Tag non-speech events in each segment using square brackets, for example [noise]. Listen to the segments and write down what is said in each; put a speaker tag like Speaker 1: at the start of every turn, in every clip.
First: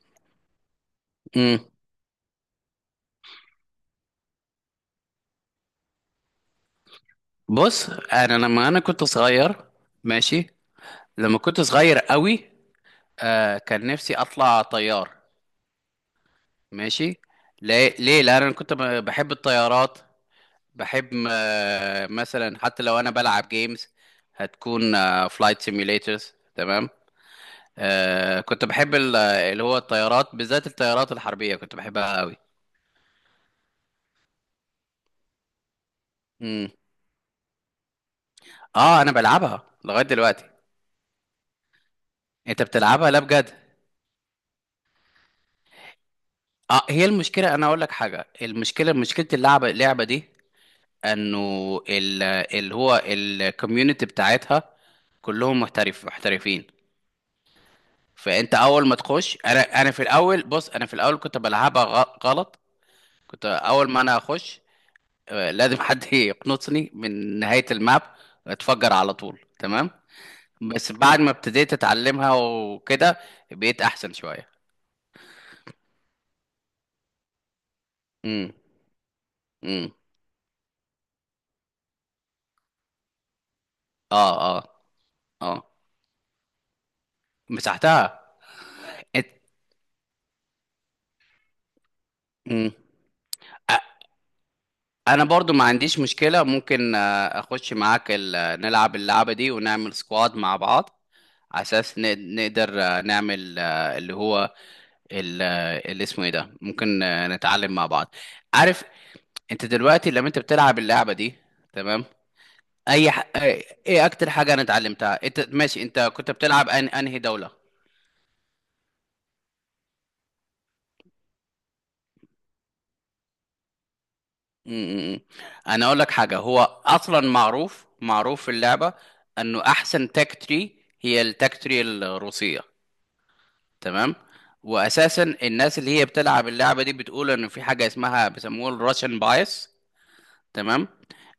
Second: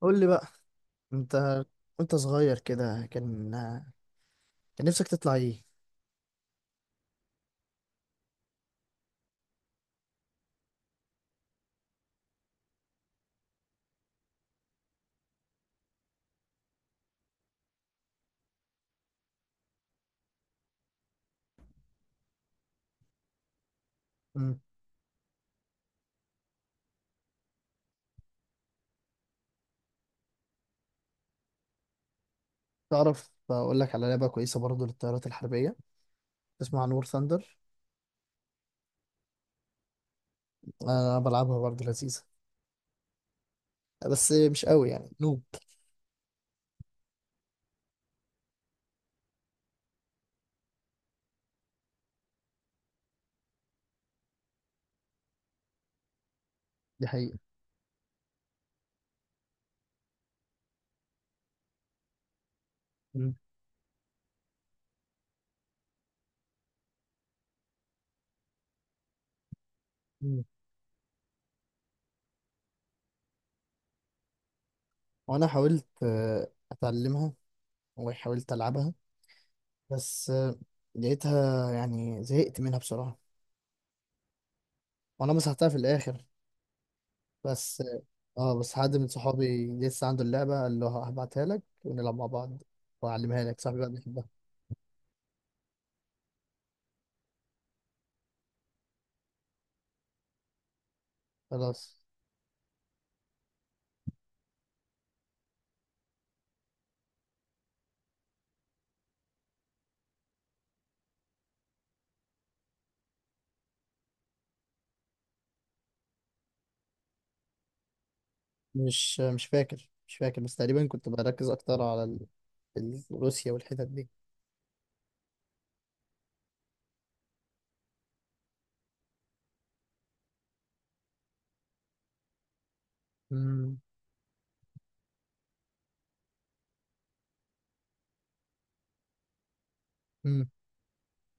Speaker 1: قول لي بقى، انت،
Speaker 2: امم
Speaker 1: وانت صغير كده كان نفسك تطلع ايه؟
Speaker 2: بص، انا لما كنت صغير. ماشي. لما كنت صغير قوي، كان نفسي اطلع طيار. ماشي. ليه؟ لان انا كنت بحب الطيارات. بحب، مثلا حتى لو انا بلعب جيمز،
Speaker 1: مم.
Speaker 2: هتكون فلايت سيميوليترز. تمام. كنت بحب اللي هو الطيارات، بالذات الطيارات الحربية، كنت بحبها قوي.
Speaker 1: تعرف اقول لك على لعبه كويسه برضو للطيارات الحربيه،
Speaker 2: امم
Speaker 1: اسمها نور ثاندر.
Speaker 2: اه، انا بلعبها لغاية دلوقتي.
Speaker 1: انا بلعبها برضو، لذيذه
Speaker 2: انت بتلعبها؟ لا، بجد؟
Speaker 1: بس مش قوي يعني.
Speaker 2: اه. هي المشكله، انا اقول لك حاجه، المشكله، مشكله اللعبه اللعبه دي، انه ال- اللي هو الكوميونتي بتاعتها كلهم محترفين.
Speaker 1: دي حقيقه.
Speaker 2: فانت اول ما تخش، انا في الاول، بص، انا في الاول كنت بلعبها غلط.
Speaker 1: مم.
Speaker 2: كنت اول ما انا اخش، لازم حد [laughs] يقنصني من نهايه الماب، اتفجر على طول. تمام.
Speaker 1: مم.
Speaker 2: بس بعد ما ابتديت اتعلمها وكده، بقيت احسن شويه.
Speaker 1: وانا حاولت اتعلمها، وحاولت
Speaker 2: امم
Speaker 1: العبها،
Speaker 2: امم
Speaker 1: بس لقيتها يعني زهقت منها بصراحه.
Speaker 2: اه، اه.
Speaker 1: وانا مسحتها
Speaker 2: اه،
Speaker 1: في الاخر. بس
Speaker 2: مسحتها.
Speaker 1: اه بس حد من
Speaker 2: إت-
Speaker 1: صحابي لسه عنده اللعبه، قال له هبعتها لك ونلعب مع بعض
Speaker 2: مم.
Speaker 1: واعلمها لك، صاحبي بقى بيحبها.
Speaker 2: انا برضو ما عنديش مشكلة، ممكن اخش معاك نلعب اللعبة دي ونعمل سكواد مع بعض، على
Speaker 1: خلاص.
Speaker 2: اساس نقدر نعمل، اللي هو، اللي اسمه ايه ده، ممكن نتعلم مع بعض، عارف؟ انت دلوقتي لما انت بتلعب اللعبة دي، تمام، اي ح... ايه إيه اكتر حاجة انا اتعلمتها؟ انت ماشي، انت كنت بتلعب انهي دولة؟
Speaker 1: مش فاكر، بس تقريبا كنت بركز اكتر على روسيا والحتت دي.
Speaker 2: م- م- م. انا اقول لك حاجة، هو اصلا معروف في اللعبة انه احسن تاك تري هي التاك تري الروسية.
Speaker 1: مم.
Speaker 2: تمام. واساسا الناس اللي هي بتلعب اللعبه دي بتقول ان في حاجه اسمها بيسموها الراشن بايس.
Speaker 1: مم.
Speaker 2: تمام.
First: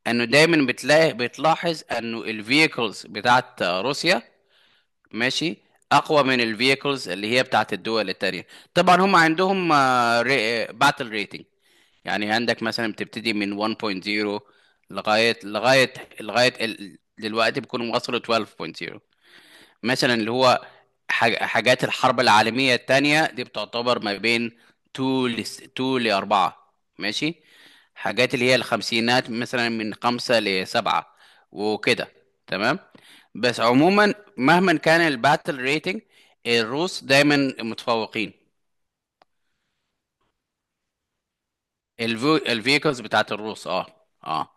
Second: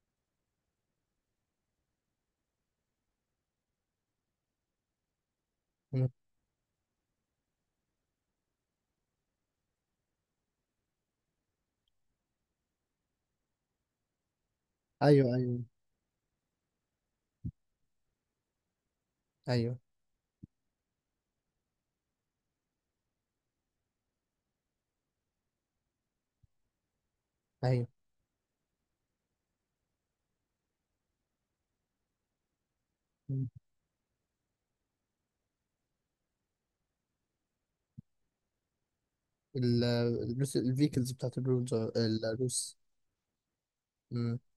Speaker 2: انه دايما بتلاحظ انه الفييكلز بتاعت روسيا، ماشي،
Speaker 1: مم.
Speaker 2: اقوى من الفييكلز اللي هي بتاعت الدول التانية. طبعا هم عندهم باتل ريتنج، يعني عندك مثلا بتبتدي من 1.0
Speaker 1: ايوه
Speaker 2: لغايه
Speaker 1: ايوه
Speaker 2: لغايه لغايه دلوقتي بيكونوا وصلوا 12.0.
Speaker 1: ايوه
Speaker 2: مثلا اللي هو، حاجات الحرب العالمية التانية دي بتعتبر ما بين 2 ل، 2 ل 4. ماشي.
Speaker 1: ايوه.
Speaker 2: حاجات اللي هي الخمسينات، مثلا من 5 ل 7، وكده. تمام.
Speaker 1: مم.
Speaker 2: بس عموما مهما كان الباتل ريتنج، الروس دايما متفوقين.
Speaker 1: الروس، الفيكلز بتاعت الروس، الروس.
Speaker 2: الفيكلز بتاعت الروس، اه.
Speaker 1: مم.
Speaker 2: اه.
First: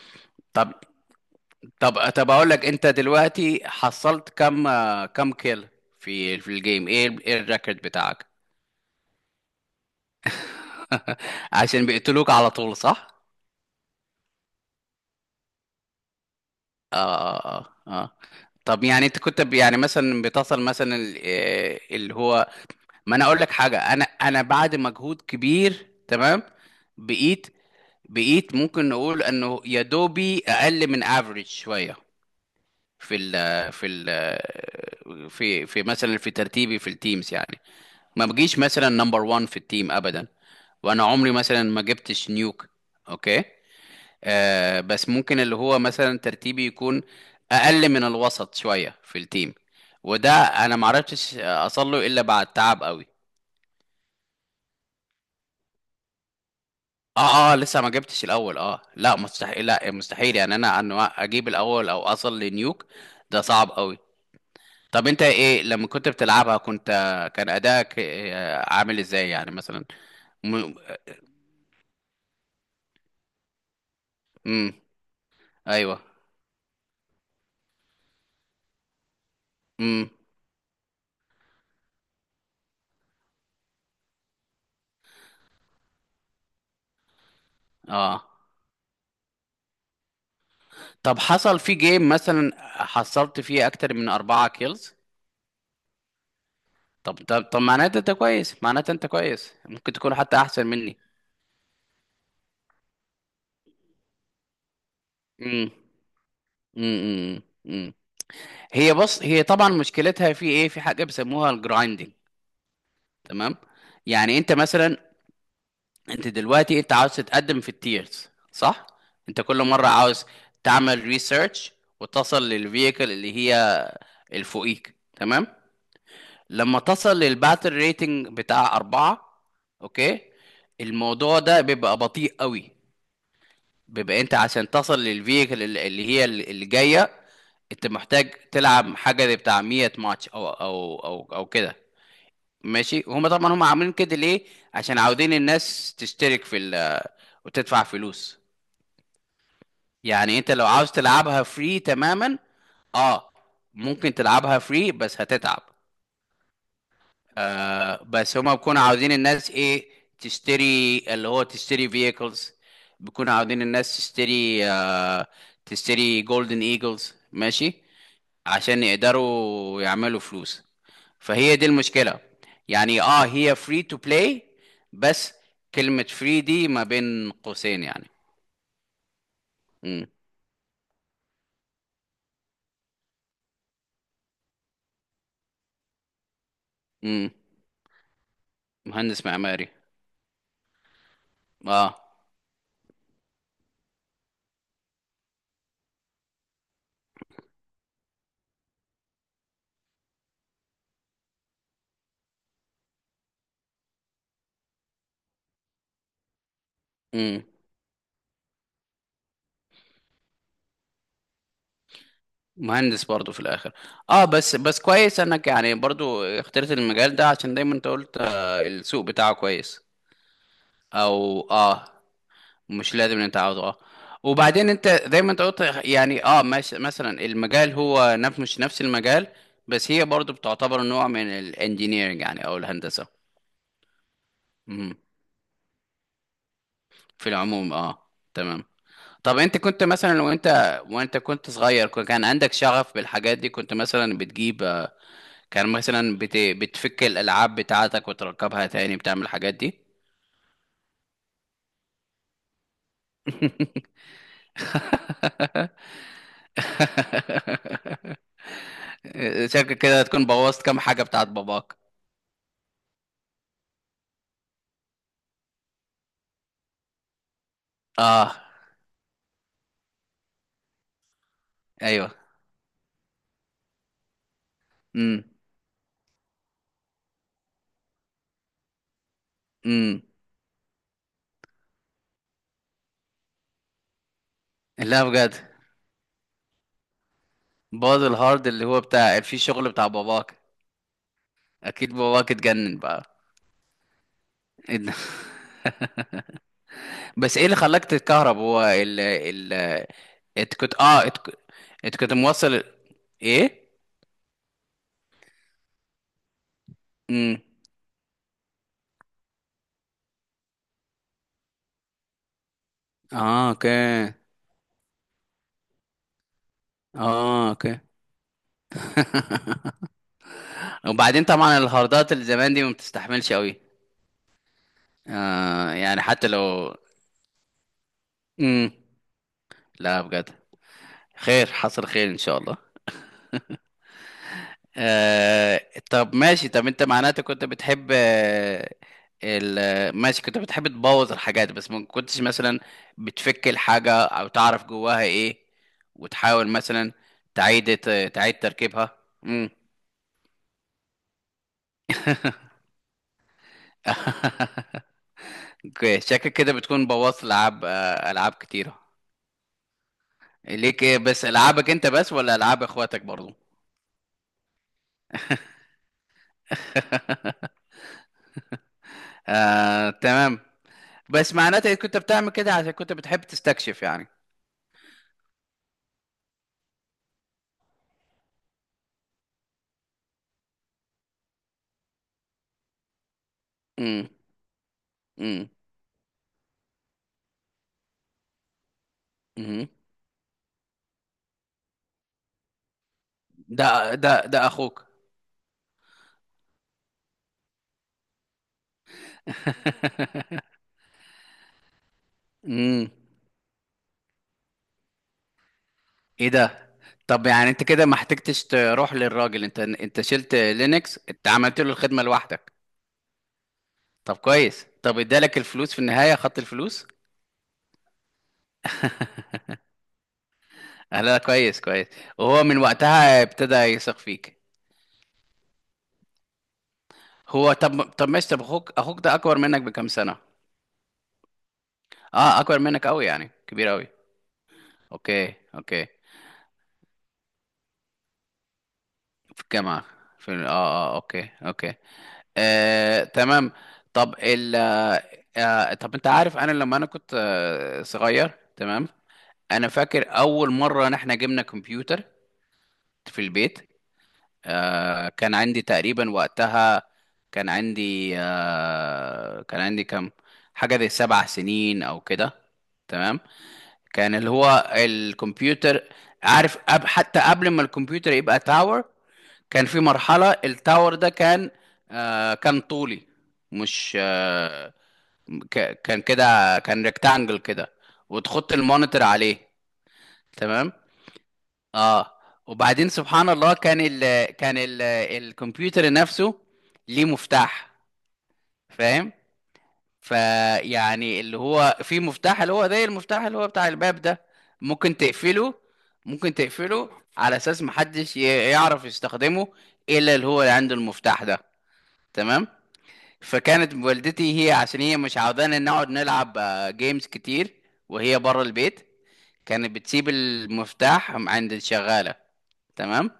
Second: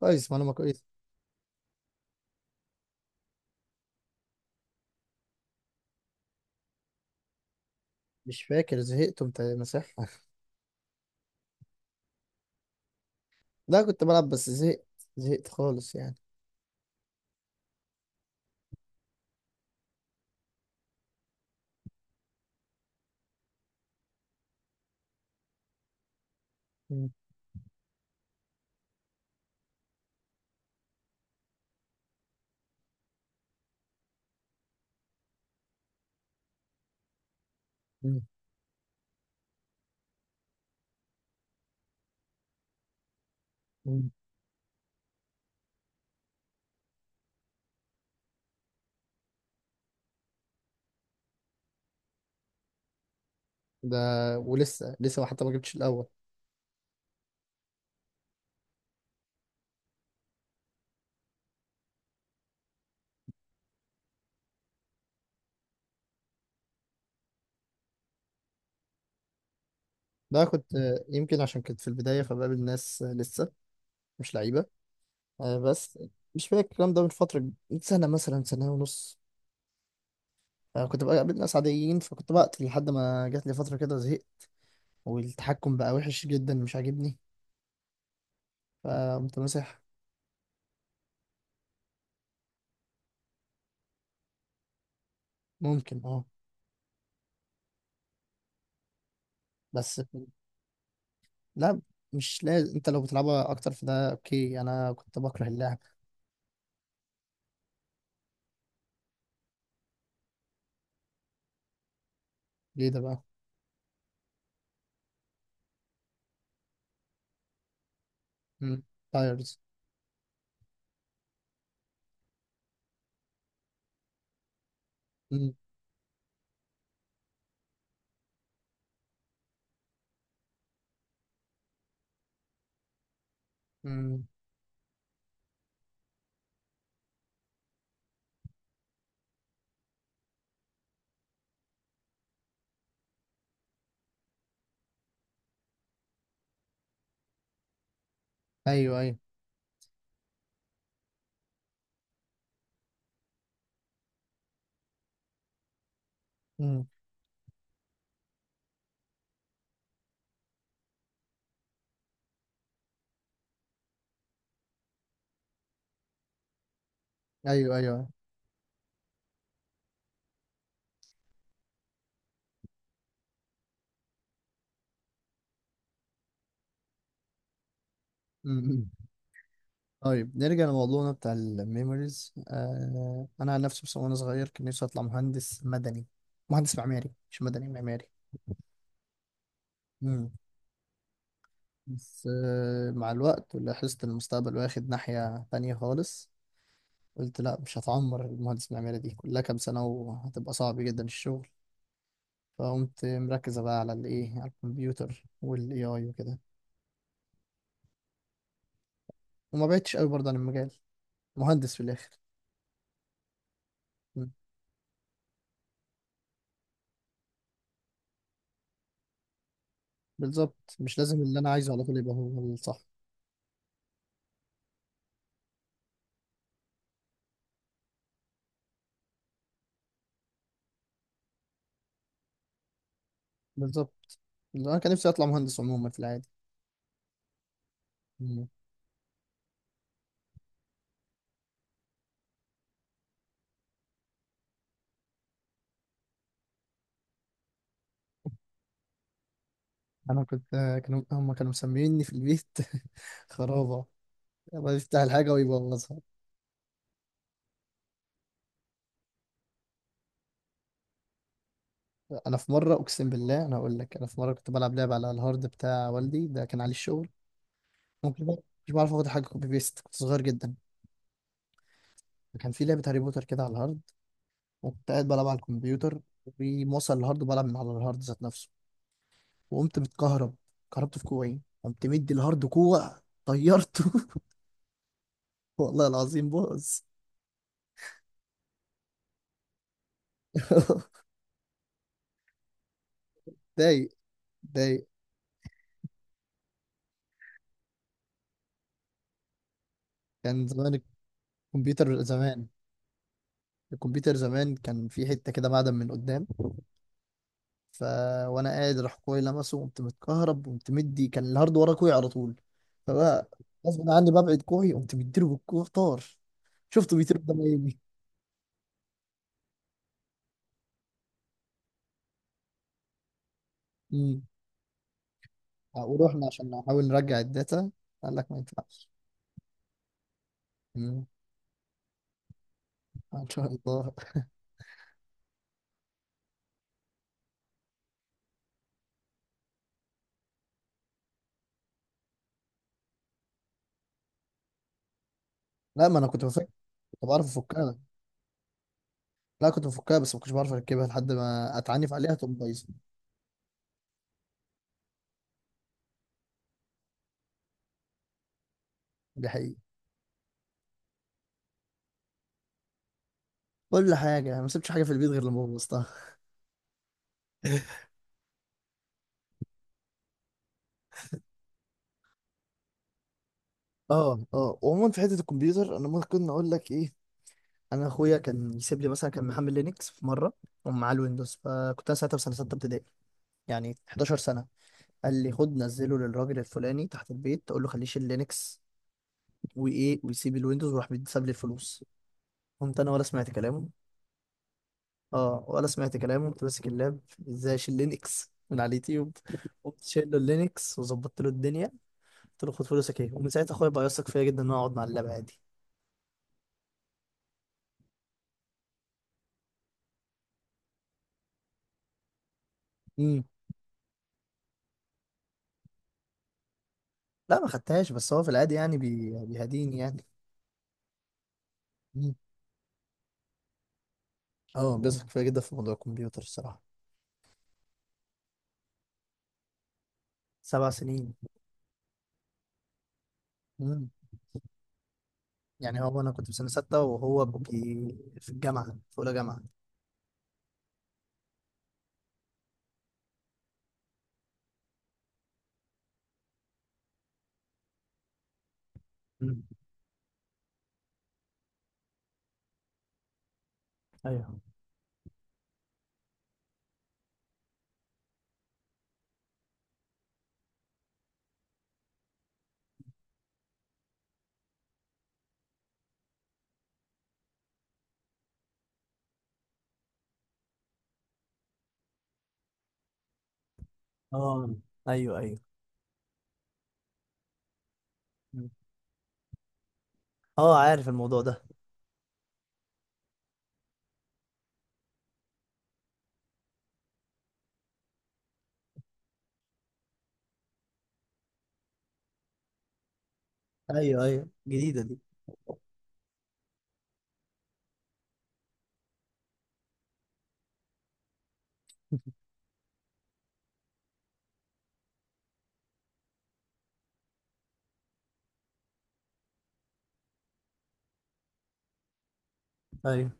Speaker 1: كويس، معلومة
Speaker 2: طب
Speaker 1: كويس.
Speaker 2: طب طب اقول لك، انت دلوقتي حصلت كم، كم كيل في الجيم؟ ايه ايه الريكورد بتاعك؟
Speaker 1: مش فاكر، زهقت وانت مسحها [laughs]
Speaker 2: عشان بيقتلوك على طول، صح؟
Speaker 1: لا، كنت بلعب بس زهقت، زهقت خالص يعني.
Speaker 2: اه، اه. اه. طب يعني انت كنت يعني مثلا بتصل مثلا اللي هو، ما انا اقول لك حاجه، انا بعد مجهود كبير، تمام،
Speaker 1: مم.
Speaker 2: بقيت، بقيت ممكن نقول انه يا دوبي اقل من افريج شويه في ال في ال في في مثلا في ترتيبي في التيمز يعني.
Speaker 1: مم.
Speaker 2: ما بجيش مثلا نمبر 1 في التيم ابدا، وانا عمري مثلا ما جبتش نيوك. اوكي.
Speaker 1: مم.
Speaker 2: بس ممكن اللي هو مثلا ترتيبي يكون اقل من الوسط شويه في التيم، وده انا ما عرفتش اصل له الا بعد تعب قوي.
Speaker 1: ده ولسه لسه حتى ما جبتش الاول.
Speaker 2: اه، اه، لسه ما جبتش الاول. اه، لا مستحيل، لا مستحيل يعني انا ان اجيب الاول او اصل لنيوك، ده صعب قوي. طب انت، ايه لما كنت بتلعبها؟ كنت، كان ادائك، عامل ازاي يعني مثلا؟
Speaker 1: ده كنت
Speaker 2: م...
Speaker 1: يمكن عشان كنت في البداية فبقابل ناس لسه مش لعيبة.
Speaker 2: م...
Speaker 1: بس
Speaker 2: ايوه.
Speaker 1: مش فاكر الكلام ده، من فترة، من سنة مثلا، سنة ونص.
Speaker 2: م...
Speaker 1: كنت بقى قابلت ناس عاديين، فكنت بقتل لحد ما جات لي فترة كده زهقت، والتحكم بقى وحش جدا مش عاجبني،
Speaker 2: اه.
Speaker 1: فقمت ماسح.
Speaker 2: طب حصل في جيم مثلا، حصلت فيه اكتر من اربعة كيلز؟
Speaker 1: ممكن، اه.
Speaker 2: طب طب معناته انت كويس، ممكن
Speaker 1: بس
Speaker 2: تكون
Speaker 1: في-
Speaker 2: حتى احسن مني.
Speaker 1: لا، مش لازم، انت لو بتلعبها اكتر في ده، اوكي، انا كنت بكره
Speaker 2: امم
Speaker 1: اللعب.
Speaker 2: امم امم هي بص، هي طبعا مشكلتها في ايه؟ في حاجه بيسموها الجرايندنج.
Speaker 1: ليه ده بقى.
Speaker 2: تمام. يعني انت مثلا، انت دلوقتي انت عاوز تتقدم في التيرز،
Speaker 1: امم.
Speaker 2: صح؟ انت
Speaker 1: تايرز.
Speaker 2: كل مره عاوز تعمل ريسيرش وتصل للفييكل اللي هي الفوقيك. تمام.
Speaker 1: امم.
Speaker 2: لما تصل للباتل ريتنج بتاع أربعة، أوكي، الموضوع ده بيبقى بطيء قوي. بيبقى انت عشان تصل للفيكل اللي هي اللي جايه، انت محتاج تلعب حاجه زي بتاع 100 ماتش او كده. ماشي. هما طبعا هما عاملين كده ليه؟ عشان عاوزين الناس تشترك في ال، وتدفع فلوس.
Speaker 1: ايوه ايوه.
Speaker 2: يعني انت لو عاوز تلعبها فري تماما، اه، ممكن تلعبها فري، بس هتتعب.
Speaker 1: امم.
Speaker 2: بس هما بيكونوا عاوزين الناس ايه، تشتري اللي هو تشتري vehicles، بيكونوا عاوزين الناس تشتري، تشتري جولدن ايجلز، ماشي،
Speaker 1: ايوه
Speaker 2: عشان يقدروا يعملوا فلوس. فهي دي المشكلة. يعني اه، هي فري تو بلاي، بس كلمة فري دي ما بين قوسين يعني.
Speaker 1: ايوه.
Speaker 2: امم
Speaker 1: طيب، نرجع لموضوعنا بتاع الميموريز. انا عن نفسي، بس وانا صغير كان نفسي اطلع مهندس مدني. مهندس معماري،
Speaker 2: امم
Speaker 1: مش مدني، معماري.
Speaker 2: مهندس معماري.
Speaker 1: مم.
Speaker 2: اه،
Speaker 1: بس مع الوقت لاحظت إن المستقبل واخد ناحية تانية خالص. قلت لا، مش هتعمر المهندس المعماري دي كلها كام سنة، وهتبقى صعب جدا الشغل. فقمت مركزة بقى على الايه، على الكمبيوتر والاي اي وكده. وما بعدتش قوي برضه عن المجال. مهندس في الاخر.
Speaker 2: مهندس برضو في الاخر. اه
Speaker 1: مم.
Speaker 2: بس، بس كويس انك يعني برضو اخترت المجال ده، عشان دايما انت قلت السوق بتاعه كويس.
Speaker 1: بالظبط، مش لازم اللي
Speaker 2: او
Speaker 1: انا عايزه على
Speaker 2: اه،
Speaker 1: طول يبقى هو الصح.
Speaker 2: مش لازم إن انت عاوزه اه. وبعدين انت دايما انت قلت يعني اه، مش مثلا المجال هو مش نفس المجال، بس هي برضو بتعتبر نوع من الانجينيرنج يعني، او الهندسة.
Speaker 1: بالظبط، انا كان
Speaker 2: مهم.
Speaker 1: نفسي اطلع مهندس عموما في العادي.
Speaker 2: في العموم، اه
Speaker 1: مم.
Speaker 2: تمام. طب انت كنت مثلا، وانت كنت صغير، كان عندك شغف بالحاجات دي؟ كنت مثلا بتجيب، كان مثلا بتفك الالعاب بتاعتك وتركبها تاني، بتعمل الحاجات دي؟
Speaker 1: انا كنت كانوا مسميني في البيت [laughs] خرابه،
Speaker 2: [laughs]
Speaker 1: يلا يفتح الحاجه ويبوظها.
Speaker 2: شكل كده تكون بوظت كام حاجه بتاعت باباك.
Speaker 1: انا في مره، اقسم بالله، انا اقول لك، انا في مره كنت بلعب لعبه على الهارد بتاع والدي، ده كان عليه الشغل. ممكن
Speaker 2: اه.
Speaker 1: بقى، مش بعرف اخد حاجه كوبي بيست، كنت صغير جدا.
Speaker 2: ايوه.
Speaker 1: كان في لعبه هاري بوتر كده على الهارد، وكنت قاعد
Speaker 2: امم
Speaker 1: بلعب على الكمبيوتر، وموصل الهارد وبلعب من على الهارد ذات نفسه، وقمت
Speaker 2: امم
Speaker 1: متكهرب. كهربت في كوعي، قمت مدي الهارد كوع، طيرته
Speaker 2: لا، بجد؟
Speaker 1: [laughs] والله العظيم بوظ.
Speaker 2: باظ الهارد اللي هو بتاع في شغل بتاع باباك؟
Speaker 1: [laughs]
Speaker 2: اكيد باباك اتجنن بقى.
Speaker 1: ضايق،
Speaker 2: إيه
Speaker 1: ضايق.
Speaker 2: ده؟ [laughs] بس ايه اللي خلاك تتكهرب؟ هو ال ال
Speaker 1: كان
Speaker 2: انت كنت
Speaker 1: زمان،
Speaker 2: اه، انت كنت، إنت
Speaker 1: الكمبيوتر
Speaker 2: كنت
Speaker 1: زمان
Speaker 2: موصل، ايه.
Speaker 1: الكمبيوتر زمان كان في حتة كده معدن من قدام،
Speaker 2: امم.
Speaker 1: ف وانا قاعد راح اخويا لمسه، وقمت متكهرب، وقمت مدي كان الهارد ورا كوعي على طول، فبقى
Speaker 2: اه اوكي.
Speaker 1: غصب عني ببعد كوعي، قمت مديله بالكوع طار. شفته بيطير قدام
Speaker 2: اه
Speaker 1: عيني.
Speaker 2: اوكي. [laughs] وبعدين طبعا الهاردات اللي زمان دي ما بتستحملش قوي.
Speaker 1: امم.
Speaker 2: يعني
Speaker 1: ورحنا
Speaker 2: حتى
Speaker 1: عشان
Speaker 2: لو.
Speaker 1: نحاول نرجع الداتا، قال لك ما
Speaker 2: امم.
Speaker 1: ينفعش.
Speaker 2: لا، بجد.
Speaker 1: امم.
Speaker 2: خير، حصل خير ان شاء الله.
Speaker 1: ان شاء الله.
Speaker 2: آه طب ماشي، طب انت معناته كنت بتحب ماشي، كنت بتحب تبوظ الحاجات، بس ما كنتش مثلا بتفك الحاجة او تعرف جواها ايه،
Speaker 1: لا، ما انا كنت بفكر،
Speaker 2: وتحاول مثلا
Speaker 1: كنت بعرف افكها.
Speaker 2: تعيد، تعيد تركيبها.
Speaker 1: لا،
Speaker 2: امم.
Speaker 1: كنت بفكها بس ما كنتش بعرف اركبها، لحد ما اتعنف عليها تقوم بايظه.
Speaker 2: [laughs] اوكي، شكلك كده بتكون بوظت العاب، العاب كتيرة.
Speaker 1: دي حقيقة.
Speaker 2: ليك إيه بس؟ العابك انت بس ولا العاب اخواتك برضو؟
Speaker 1: كل حاجه يعني، ما سبتش حاجه في البيت غير لما بوظتها
Speaker 2: [laughs]
Speaker 1: [laughs]
Speaker 2: تمام. بس معناته إنك كنت بتعمل كده عشان كنت بتحب تستكشف يعني.
Speaker 1: اه اه، وعموما في حته الكمبيوتر انا ممكن اقول لك ايه. انا اخويا كان يسيب لي، مثلا كان محمل لينكس في مره ومعاه الويندوز، فكنت انا ساعتها في سنه سته ابتدائي، يعني
Speaker 2: امم
Speaker 1: 11 سنه. قال لي
Speaker 2: امم
Speaker 1: خد نزله للراجل الفلاني تحت البيت، تقول له خليه يشيل لينكس
Speaker 2: امم
Speaker 1: وايه، ويسيب الويندوز، وراح بيتساب لي الفلوس. قمت انا ولا سمعت كلامه.
Speaker 2: ده ده اخوك.
Speaker 1: اه، ولا سمعت كلامه، قمت ماسك اللاب، ازاي اشيل لينكس من على اليوتيوب. قمت شايل له
Speaker 2: [laughs]
Speaker 1: اللينكس وظبطت له الدنيا، قلت له خد
Speaker 2: امم.
Speaker 1: فلوسك ايه. ومن ساعتها اخويا بقى يثق فيا جدا، ان انا اقعد مع اللاب عادي.
Speaker 2: ايه ده؟ طب يعني انت كده ما احتجتش تروح للراجل، انت، انت شلت لينكس، انت عملت له الخدمه لوحدك.
Speaker 1: امم.
Speaker 2: طب كويس، طب ادالك الفلوس في النهايه؟ خدت الفلوس؟
Speaker 1: لا، ما خدتهاش، بس هو في العادي يعني بيهديني يعني.
Speaker 2: لا، كويس كويس.
Speaker 1: امم.
Speaker 2: وهو من وقتها ابتدى يثق فيك.
Speaker 1: اه، بيثق فيا جدا في موضوع الكمبيوتر الصراحه.
Speaker 2: هو، طب ماشي، طب اخوك، اخوك ده اكبر منك بكام سنة؟
Speaker 1: 7 سنين.
Speaker 2: اه، اكبر منك قوي يعني، كبير قوي.
Speaker 1: امم.
Speaker 2: اوكي
Speaker 1: يعني
Speaker 2: اوكي.
Speaker 1: هو انا كنت في سنه سته، وهو في الجامعه، في اولى جامعه.
Speaker 2: في الجامعة، في اه، اه اوكي اوكي. تمام. طب ال، طب انت عارف، انا لما انا كنت صغير، تمام،
Speaker 1: مم.
Speaker 2: انا فاكر اول مرة ان احنا جبنا كمبيوتر في البيت.
Speaker 1: ايوه،
Speaker 2: كان عندي تقريبا وقتها، كان عندي، كان عندي كام، حاجة زي سبع سنين او كده. تمام. كان اللي هو الكمبيوتر، عارف أب، حتى قبل ما الكمبيوتر يبقى تاور، كان في مرحلة التاور ده كان، كان طولي، مش
Speaker 1: اه، ايوه ايوه.
Speaker 2: كان كده، كان ريكتانجل كده،
Speaker 1: أمم.
Speaker 2: وتحط المونيتور عليه.
Speaker 1: اه،
Speaker 2: تمام.
Speaker 1: عارف الموضوع ده.
Speaker 2: اه. وبعدين سبحان الله، كان ال كان ال الكمبيوتر نفسه ليه مفتاح، فاهم؟ فيعني اللي هو في مفتاح اللي هو زي المفتاح اللي هو بتاع الباب
Speaker 1: ايوه
Speaker 2: ده،
Speaker 1: ايوه، جديده
Speaker 2: ممكن
Speaker 1: دي.
Speaker 2: تقفله، ممكن تقفله على اساس محدش يعرف يستخدمه الا اللي هو اللي عنده المفتاح ده. تمام. فكانت والدتي، هي عشان هي مش عاوزانا نقعد نلعب، جيمز كتير وهي بره البيت، كانت بتسيب المفتاح عند الشغالة.
Speaker 1: ايوه.
Speaker 2: تمام.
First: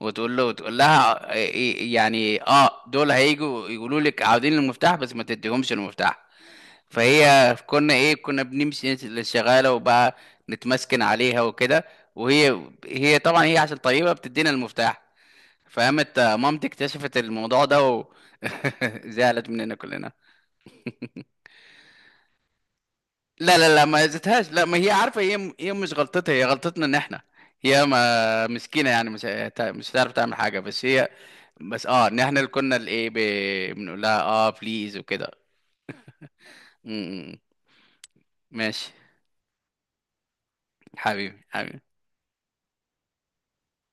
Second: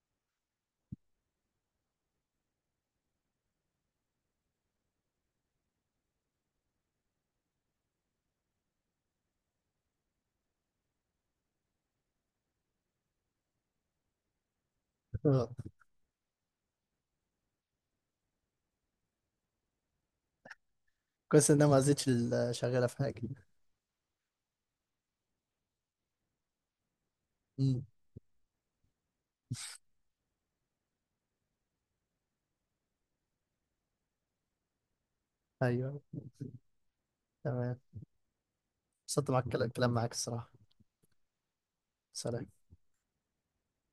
Speaker 2: وتقول له، وتقول لها، يعني اه، دول هيجوا يقولوا لك عاوزين المفتاح، بس ما تديهمش المفتاح. فهي كنا ايه، كنا بنمشي للشغاله وبقى نتمسكن عليها وكده، وهي، هي طبعا هي عشان طيبه بتدينا المفتاح.
Speaker 1: آه.
Speaker 2: فقامت، مامتي اكتشفت الموضوع ده، و [laughs] زعلت مننا كلنا.
Speaker 1: كويس ان انا ما زيتش شغاله في حاجه.
Speaker 2: لا لا ما زتهاش، لا، ما هي عارفه، هي، هي مش غلطتها، هي غلطتنا ان احنا،
Speaker 1: أمم.
Speaker 2: هي ما مسكينه يعني، مش مش هتعرف تعمل حاجه، بس هي، بس اه، ان احنا اللي كنا الايه، بنقول لها اه بليز وكده.
Speaker 1: ايوه.
Speaker 2: م- م-
Speaker 1: تمام.
Speaker 2: ماشي.
Speaker 1: انبسطت معاك، الكلام معاك الصراحه.
Speaker 2: حبيبي، حبيبي.
Speaker 1: سلام.